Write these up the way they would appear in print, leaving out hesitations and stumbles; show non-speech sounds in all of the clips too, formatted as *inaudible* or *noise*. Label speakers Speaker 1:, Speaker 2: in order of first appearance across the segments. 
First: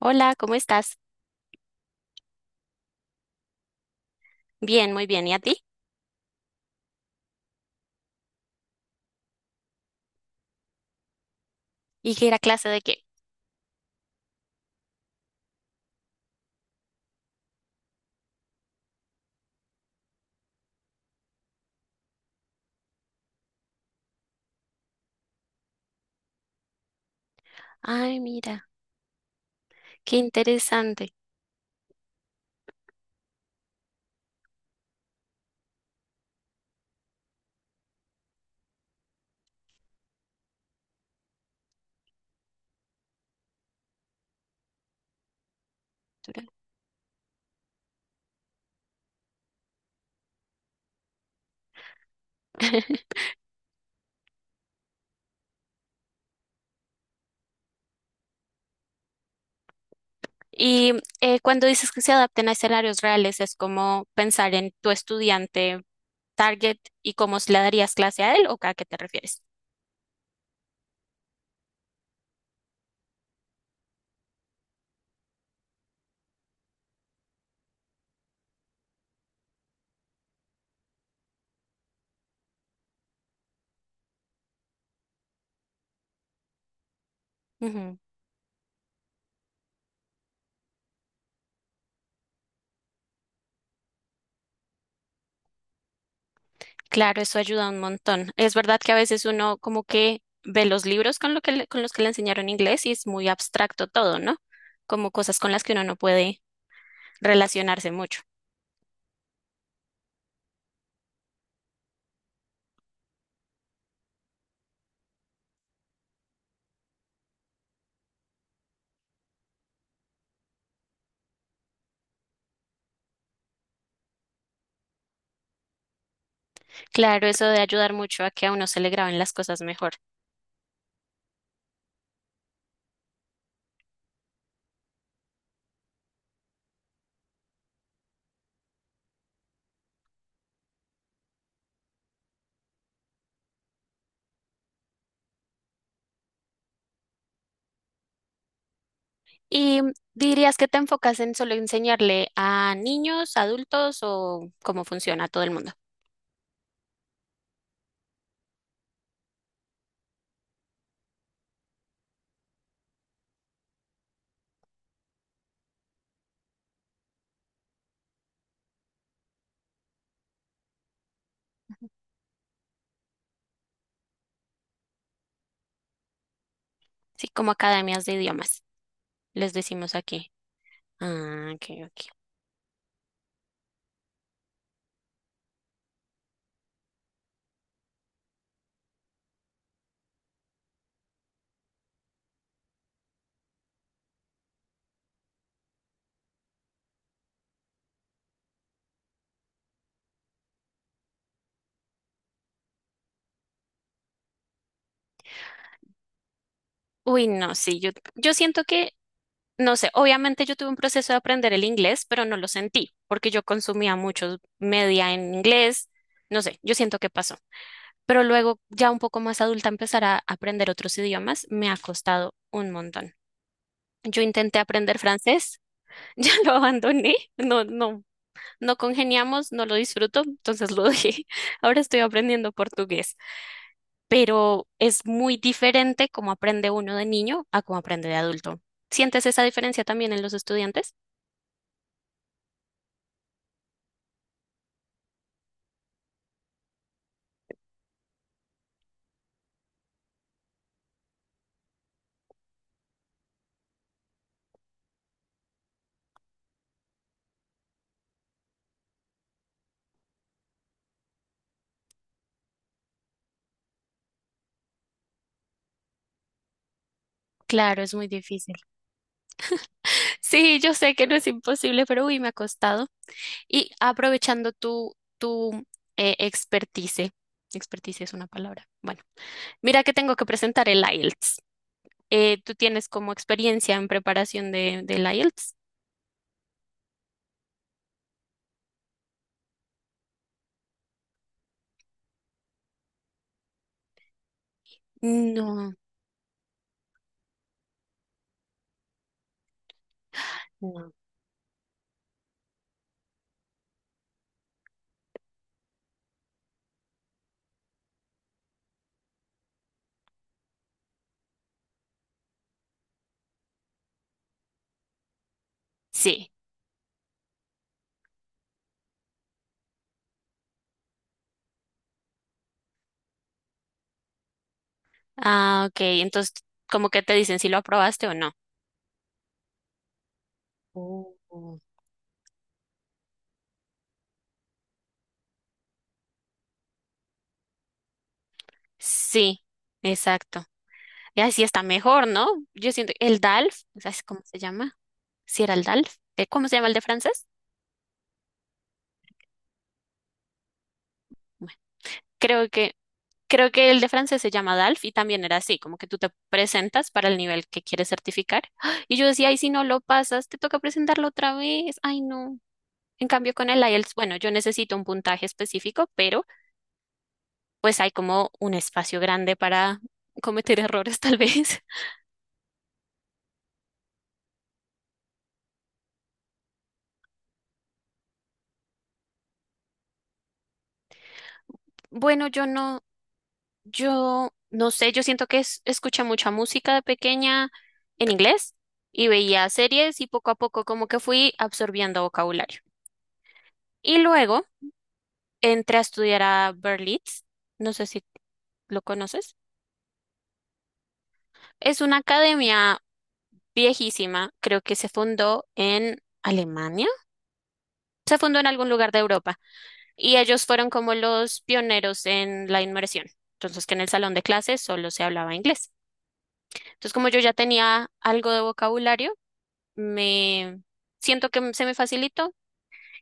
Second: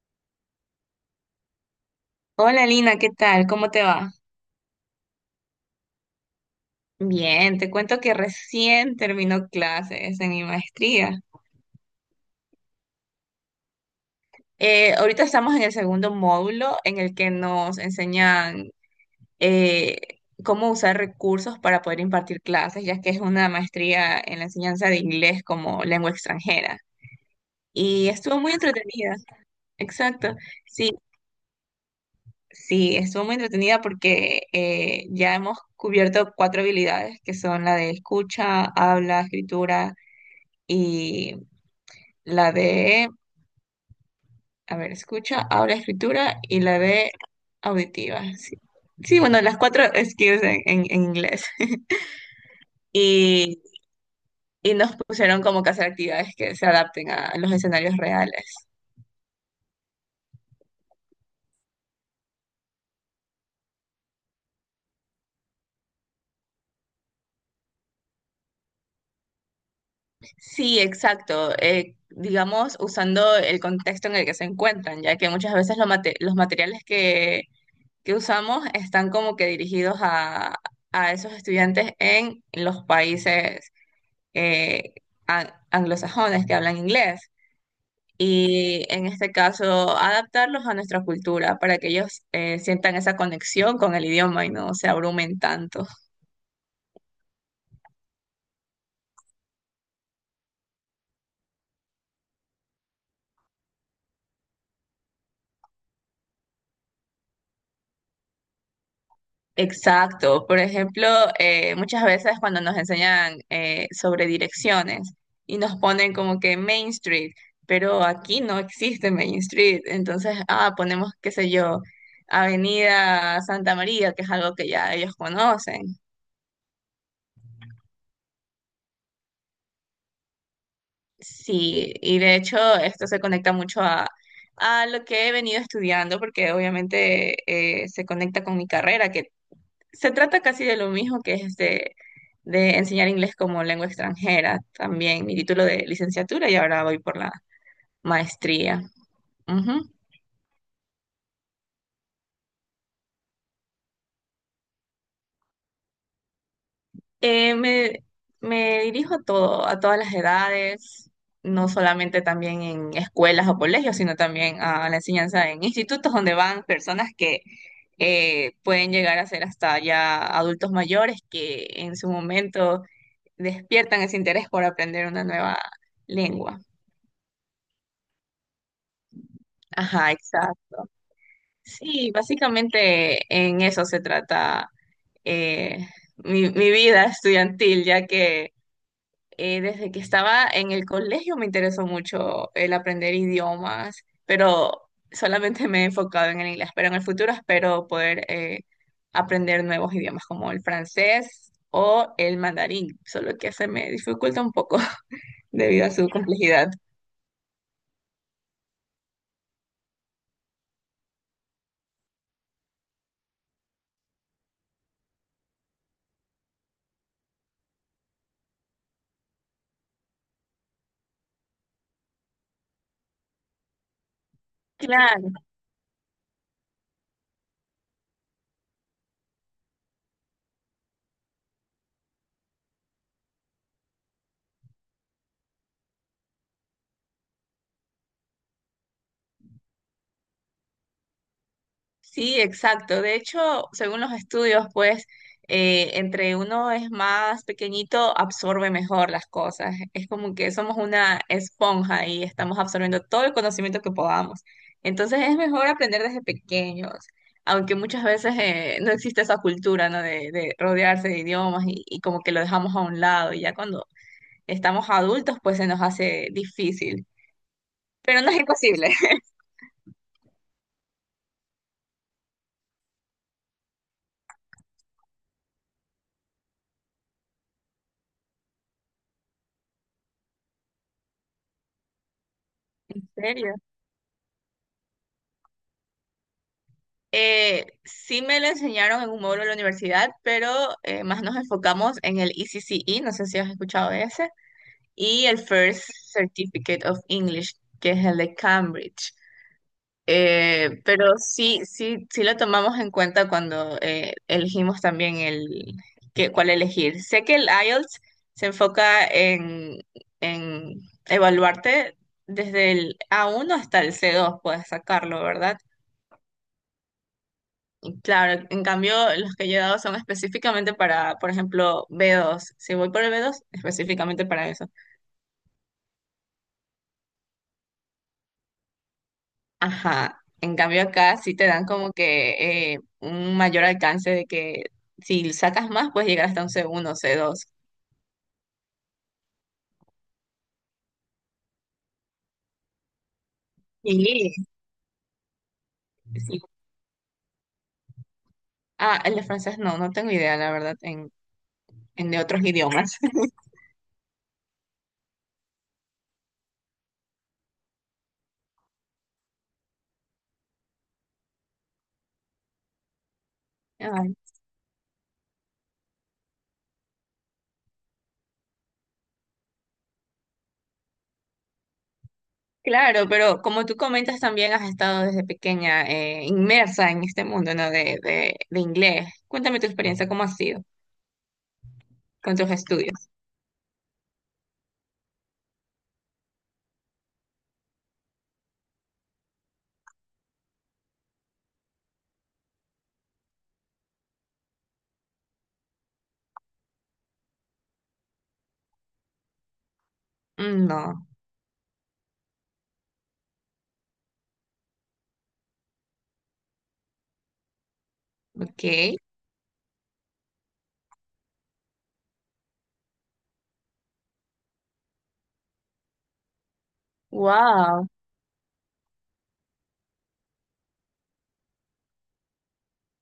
Speaker 1: Hola, ¿cómo estás?
Speaker 2: Hola Lina, ¿qué tal? ¿Cómo te va?
Speaker 1: Bien, muy bien. ¿Y a ti?
Speaker 2: Bien, te cuento que recién terminó clases en mi maestría.
Speaker 1: ¿Y qué era clase de qué?
Speaker 2: Ahorita estamos en el segundo módulo en el que nos enseñan eh, cómo usar recursos para poder impartir clases, ya que es una maestría en la enseñanza de inglés como lengua extranjera. Y
Speaker 1: Ay,
Speaker 2: estuvo muy
Speaker 1: mira,
Speaker 2: entretenida.
Speaker 1: qué
Speaker 2: Exacto. Sí,
Speaker 1: interesante.
Speaker 2: sí, estuvo muy entretenida porque ya hemos cubierto cuatro habilidades que son la de escucha, habla, escritura y la de, a ver, escucha, habla, escritura y la de auditiva. Sí, sí, bueno, las cuatro skills en inglés. *laughs*
Speaker 1: *laughs*
Speaker 2: Y, y nos pusieron como que hacer actividades que se adapten a los escenarios reales.
Speaker 1: Y cuando dices que se adapten a escenarios reales, es como pensar en tu estudiante target y cómo le darías clase a él, ¿o a qué te refieres?
Speaker 2: Sí, exacto. Digamos, usando el contexto en el que se encuentran, ya que muchas veces los materiales que usamos están como que dirigidos a esos estudiantes en los países eh, anglosajones que hablan inglés
Speaker 1: Ujú.
Speaker 2: y en este caso adaptarlos a nuestra cultura para que ellos sientan esa conexión con el idioma y no se abrumen tanto.
Speaker 1: Claro, eso ayuda un montón. Es verdad que a veces uno como que ve los libros con lo que con los que le enseñaron inglés y es muy abstracto todo, ¿no? Como cosas con las que uno no puede relacionarse mucho.
Speaker 2: Exacto. Por ejemplo, muchas veces cuando nos enseñan sobre direcciones y nos ponen como que Main Street, pero aquí no existe Main Street, entonces, ah, ponemos, qué sé yo. Avenida Santa María, que es algo que ya ellos conocen.
Speaker 1: Claro, eso de ayudar mucho a que a uno se le graben las cosas mejor.
Speaker 2: Sí, y de hecho esto se conecta mucho a lo que he venido estudiando, porque obviamente se conecta con mi carrera, que se trata casi de lo mismo, que es de enseñar inglés como lengua extranjera, también mi título de licenciatura y ahora voy por la maestría.
Speaker 1: ¿Y
Speaker 2: Ujú.
Speaker 1: dirías que te enfocas en solo enseñarle a niños, adultos o cómo funciona a todo el mundo?
Speaker 2: Eh, me, me dirijo a todo, a todas las edades, no solamente también en escuelas o colegios, sino también a la enseñanza en institutos donde van personas que pueden llegar a ser hasta ya adultos mayores que en su momento despiertan ese interés por aprender una nueva lengua.
Speaker 1: Sí, como academias de idiomas, les decimos
Speaker 2: Ajá,
Speaker 1: aquí.
Speaker 2: exacto.
Speaker 1: Ah, ok,
Speaker 2: Sí,
Speaker 1: ok.
Speaker 2: básicamente en eso se trata eh, mi vida estudiantil, ya que desde que estaba en el colegio me interesó mucho el aprender idiomas, pero solamente me he enfocado en el inglés, pero en el futuro espero poder aprender nuevos idiomas como el francés o el mandarín, solo que se me dificulta un poco *laughs* debido a su complejidad.
Speaker 1: Uy, no, sí, yo siento que, no sé, obviamente yo tuve un proceso de aprender el inglés, pero no lo sentí, porque yo consumía mucho media en inglés, no sé, yo siento que pasó. Pero luego, ya un poco más adulta, empezar a aprender otros idiomas me ha costado un montón. Yo intenté aprender
Speaker 2: Claro.
Speaker 1: francés, *laughs* ya lo abandoné, no congeniamos, no lo disfruto, entonces lo dejé. *laughs* Ahora estoy aprendiendo portugués, pero es muy diferente cómo aprende uno de niño a cómo aprende de adulto. ¿Sientes esa diferencia también en los estudiantes?
Speaker 2: Sí, exacto. De hecho, según los estudios, pues entre uno es más pequeñito, absorbe mejor las cosas. Es como que somos una esponja y estamos absorbiendo todo el conocimiento que podamos. Entonces es mejor aprender desde pequeños, aunque muchas veces no existe esa cultura, ¿no? De rodearse de idiomas y como que lo dejamos a un lado. Y ya cuando estamos adultos, pues se nos hace difícil.
Speaker 1: Claro, es muy
Speaker 2: Pero no es
Speaker 1: difícil.
Speaker 2: imposible. *laughs*
Speaker 1: Sí, yo sé que no es imposible, pero uy, me ha costado. Y aprovechando tu expertise, expertise es una palabra. Bueno, mira que tengo que presentar el IELTS. ¿Tú tienes
Speaker 2: ¿En
Speaker 1: como
Speaker 2: serio?
Speaker 1: experiencia en preparación de, del IELTS?
Speaker 2: Sí, me lo enseñaron en un módulo de la universidad, pero más nos enfocamos en el ECCE, no sé si has escuchado de ese, y el
Speaker 1: No,
Speaker 2: First Certificate of English, que es el de Cambridge.
Speaker 1: no.
Speaker 2: Pero sí, sí, sí lo tomamos en cuenta cuando elegimos también el cuál elegir. Sé que el IELTS se enfoca en evaluarte desde el A1 hasta el C2, puedes sacarlo, ¿verdad?
Speaker 1: Sí.
Speaker 2: Claro, en cambio, los que yo he dado son específicamente para, por ejemplo, B2. Si voy por el B2, específicamente para eso.
Speaker 1: Ah, ok. Entonces, ¿como que te dicen si lo aprobaste o no?
Speaker 2: Ajá. En cambio, acá sí te
Speaker 1: Oh.
Speaker 2: dan como que un mayor alcance de que si sacas más, puedes llegar hasta un C1, C2.
Speaker 1: Sí, exacto. Y así está mejor, ¿no? Yo siento, el DALF, ¿sabes cómo se
Speaker 2: Sí,
Speaker 1: llama? Si era el DALF.
Speaker 2: sí.
Speaker 1: ¿Cómo se llama el de francés?
Speaker 2: Ah, el de francés no, no tengo idea, la verdad, en de otros
Speaker 1: Creo que,
Speaker 2: idiomas.
Speaker 1: creo que el de francés se llama DALF y también era así, como que tú te presentas para el nivel que quieres certificar. ¡Ah! Y yo decía, ay, si no lo pasas, te toca presentarlo otra vez. Ay, no. En cambio, con el
Speaker 2: *laughs*
Speaker 1: IELTS,
Speaker 2: Ay,
Speaker 1: bueno, yo necesito un puntaje específico, pero pues hay como un espacio grande para cometer errores, tal vez. *laughs*
Speaker 2: claro, pero como tú comentas, también has estado desde pequeña inmersa en este mundo, ¿no? De inglés. Cuéntame tu experiencia, ¿cómo ha sido
Speaker 1: Bueno,
Speaker 2: con
Speaker 1: yo
Speaker 2: tus
Speaker 1: no,
Speaker 2: estudios?
Speaker 1: yo no sé, yo siento que es, escuché mucha música de pequeña en inglés y veía series y poco a poco como que fui absorbiendo vocabulario. Y luego entré a estudiar a Berlitz, no sé si lo conoces.
Speaker 2: Mm, no,
Speaker 1: Es una academia viejísima, creo que se fundó en Alemania, se fundó en
Speaker 2: ok.
Speaker 1: algún lugar de Europa y ellos fueron como los pioneros en la inmersión. Entonces, que en el salón de clases solo se hablaba inglés. Entonces, como yo ya
Speaker 2: Wow.
Speaker 1: tenía algo de vocabulario, me siento que se me facilitó.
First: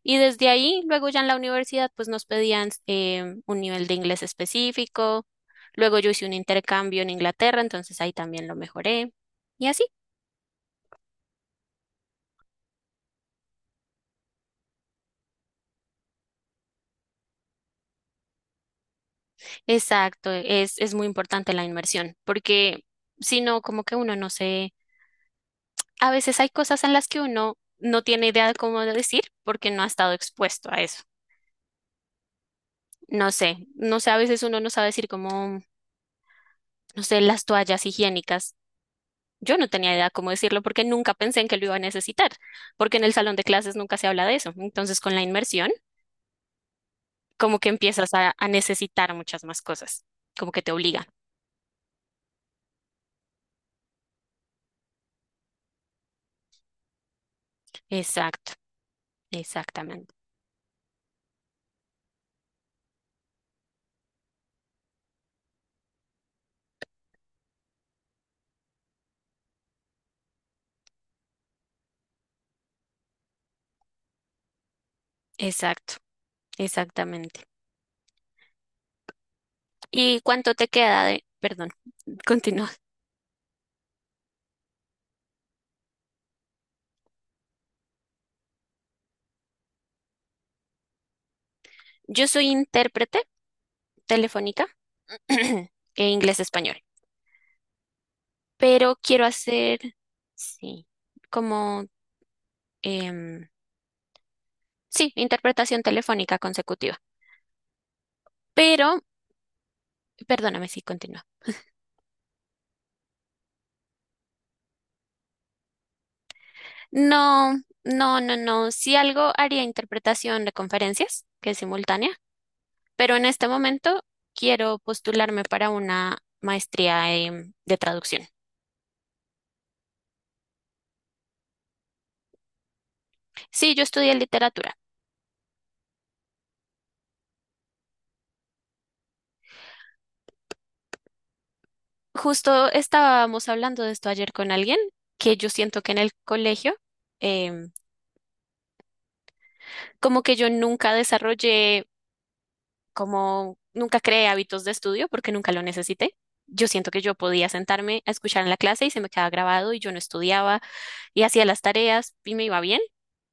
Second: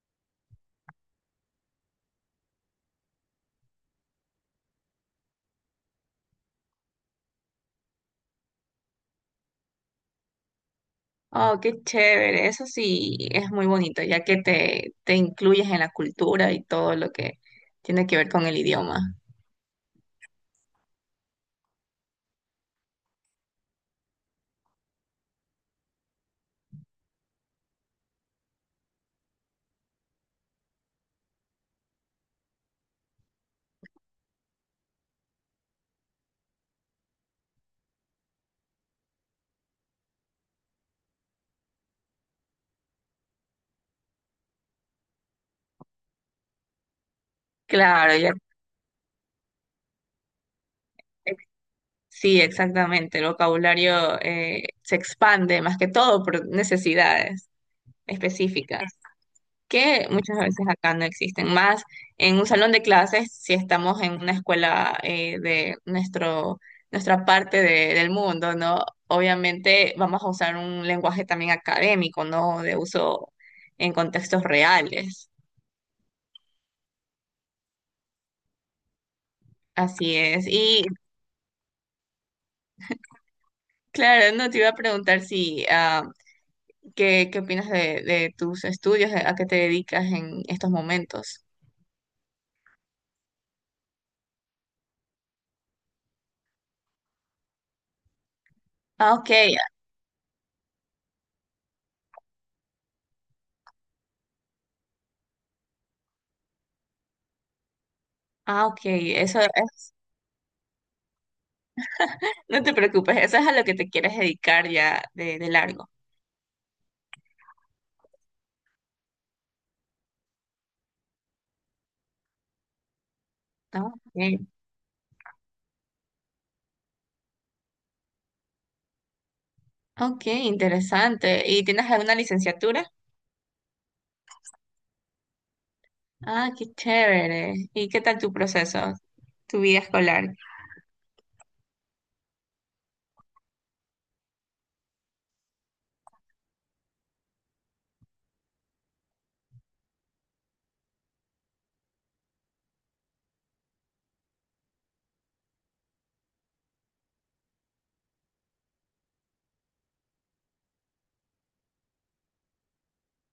Speaker 1: Y desde ahí, luego ya en la universidad, pues nos pedían un nivel de inglés específico. Luego yo hice un intercambio en Inglaterra, entonces ahí también lo mejoré. Y así.
Speaker 2: Oh, qué chévere. Eso sí es muy bonito, ya que te incluyes en la cultura y todo lo que tiene que ver con el idioma.
Speaker 1: Exacto, es muy importante la inmersión, porque si no, como que uno no se, a veces hay cosas en las que uno no tiene idea de cómo decir porque no ha estado expuesto a eso. No sé, no sé, a veces uno no sabe decir como, no sé, las toallas higiénicas. Yo no tenía idea cómo decirlo porque nunca pensé en que lo iba a necesitar, porque en el salón de clases nunca se habla de eso. Entonces, con la inmersión, como que empiezas
Speaker 2: Claro, ya,
Speaker 1: a necesitar muchas más cosas, como que te obliga.
Speaker 2: ex- sí, exactamente. El vocabulario se expande más que todo por necesidades
Speaker 1: Exacto,
Speaker 2: específicas, que
Speaker 1: exactamente,
Speaker 2: muchas veces acá no existen. Más en un salón de clases, si estamos en una escuela de nuestro, nuestra del mundo, ¿no? Obviamente vamos a usar un lenguaje también académico, ¿no? De uso en contextos reales.
Speaker 1: exacto, exactamente.
Speaker 2: Así
Speaker 1: ¿Y
Speaker 2: es.
Speaker 1: cuánto te
Speaker 2: Y
Speaker 1: queda de, perdón, *laughs* continúa?
Speaker 2: claro, no, te iba a preguntar si, ah, ¿qué, qué opinas de tus estudios? ¿A qué te dedicas en estos momentos?
Speaker 1: Yo soy intérprete telefónica *clears throat* e inglés-español, pero
Speaker 2: Ah,
Speaker 1: quiero
Speaker 2: ok.
Speaker 1: hacer, sí, como, em, sí, interpretación telefónica consecutiva.
Speaker 2: Ah, ok.
Speaker 1: Pero
Speaker 2: Eso es.
Speaker 1: perdóname si continúa.
Speaker 2: No te preocupes, eso es a lo que te quieres dedicar ya de largo.
Speaker 1: No, no. Si algo haría interpretación de conferencias, que es simultánea, pero en este
Speaker 2: Ah,
Speaker 1: momento
Speaker 2: ok.
Speaker 1: quiero postularme para una maestría de traducción.
Speaker 2: Ok, interesante. ¿Y tienes alguna licenciatura?
Speaker 1: Sí, yo estudié literatura.
Speaker 2: Ah, qué chévere. ¿Y qué tal tu proceso, tu vida escolar?
Speaker 1: Justo estábamos hablando de esto ayer con alguien, que yo siento que en el colegio, em, como que yo nunca desarrollé, como nunca creé hábitos de estudio porque nunca lo necesité. Yo siento que yo podía sentarme a escuchar en la clase y se me quedaba grabado y yo no estudiaba y hacía las tareas y me iba bien.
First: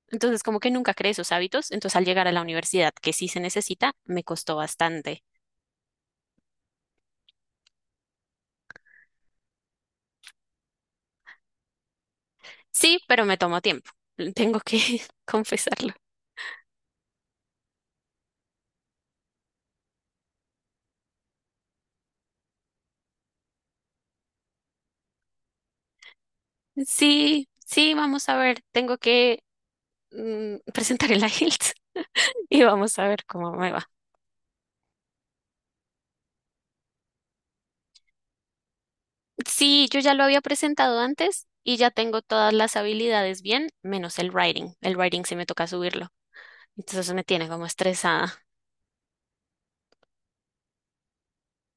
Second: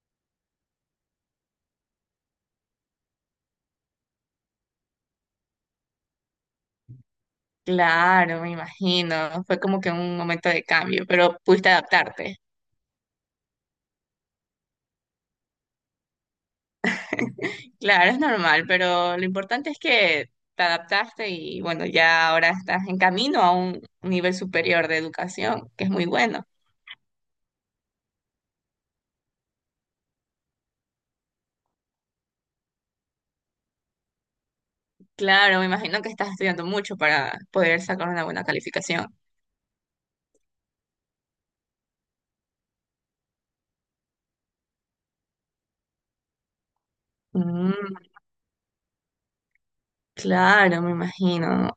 Speaker 1: Entonces, como que nunca creé esos hábitos. Entonces, al llegar a la universidad, que sí se necesita, me costó bastante.
Speaker 2: Claro, me imagino. Fue como que un momento de cambio, pero pudiste adaptarte.
Speaker 1: Sí, pero me tomó tiempo. Tengo que *laughs* confesarlo.
Speaker 2: Claro, es normal, pero lo importante es que te adaptaste y bueno, ya ahora estás en camino a un nivel superior de educación, que es muy bueno.
Speaker 1: Sí, sí, vamos a ver. Tengo que *laughs* presentar el IELTS *laughs* y vamos a ver cómo me va.
Speaker 2: Claro, me imagino que estás estudiando mucho para poder sacar una buena calificación.
Speaker 1: Sí, yo ya lo había presentado antes y ya tengo todas las habilidades bien, menos el writing. El writing sí me toca subirlo. Entonces me tiene como
Speaker 2: Mm,
Speaker 1: estresada.
Speaker 2: claro, me imagino.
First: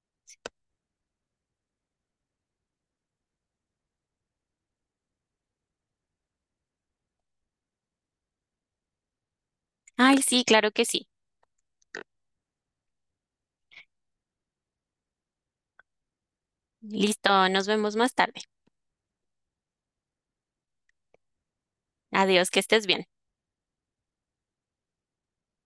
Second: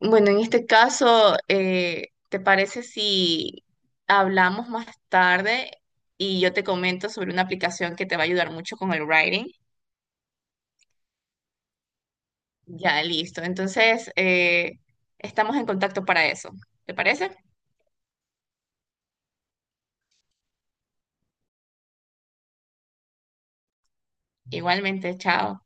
Speaker 2: Bueno, en este caso, ¿te parece si hablamos más tarde y yo te comento sobre una aplicación que te va a ayudar mucho con el writing?
Speaker 1: Ay, sí, claro que sí.
Speaker 2: Ya, listo. Entonces, estamos en contacto para eso. ¿Te parece?
Speaker 1: Listo, nos vemos más tarde. Adiós, que estés bien.
Speaker 2: Igualmente, chao.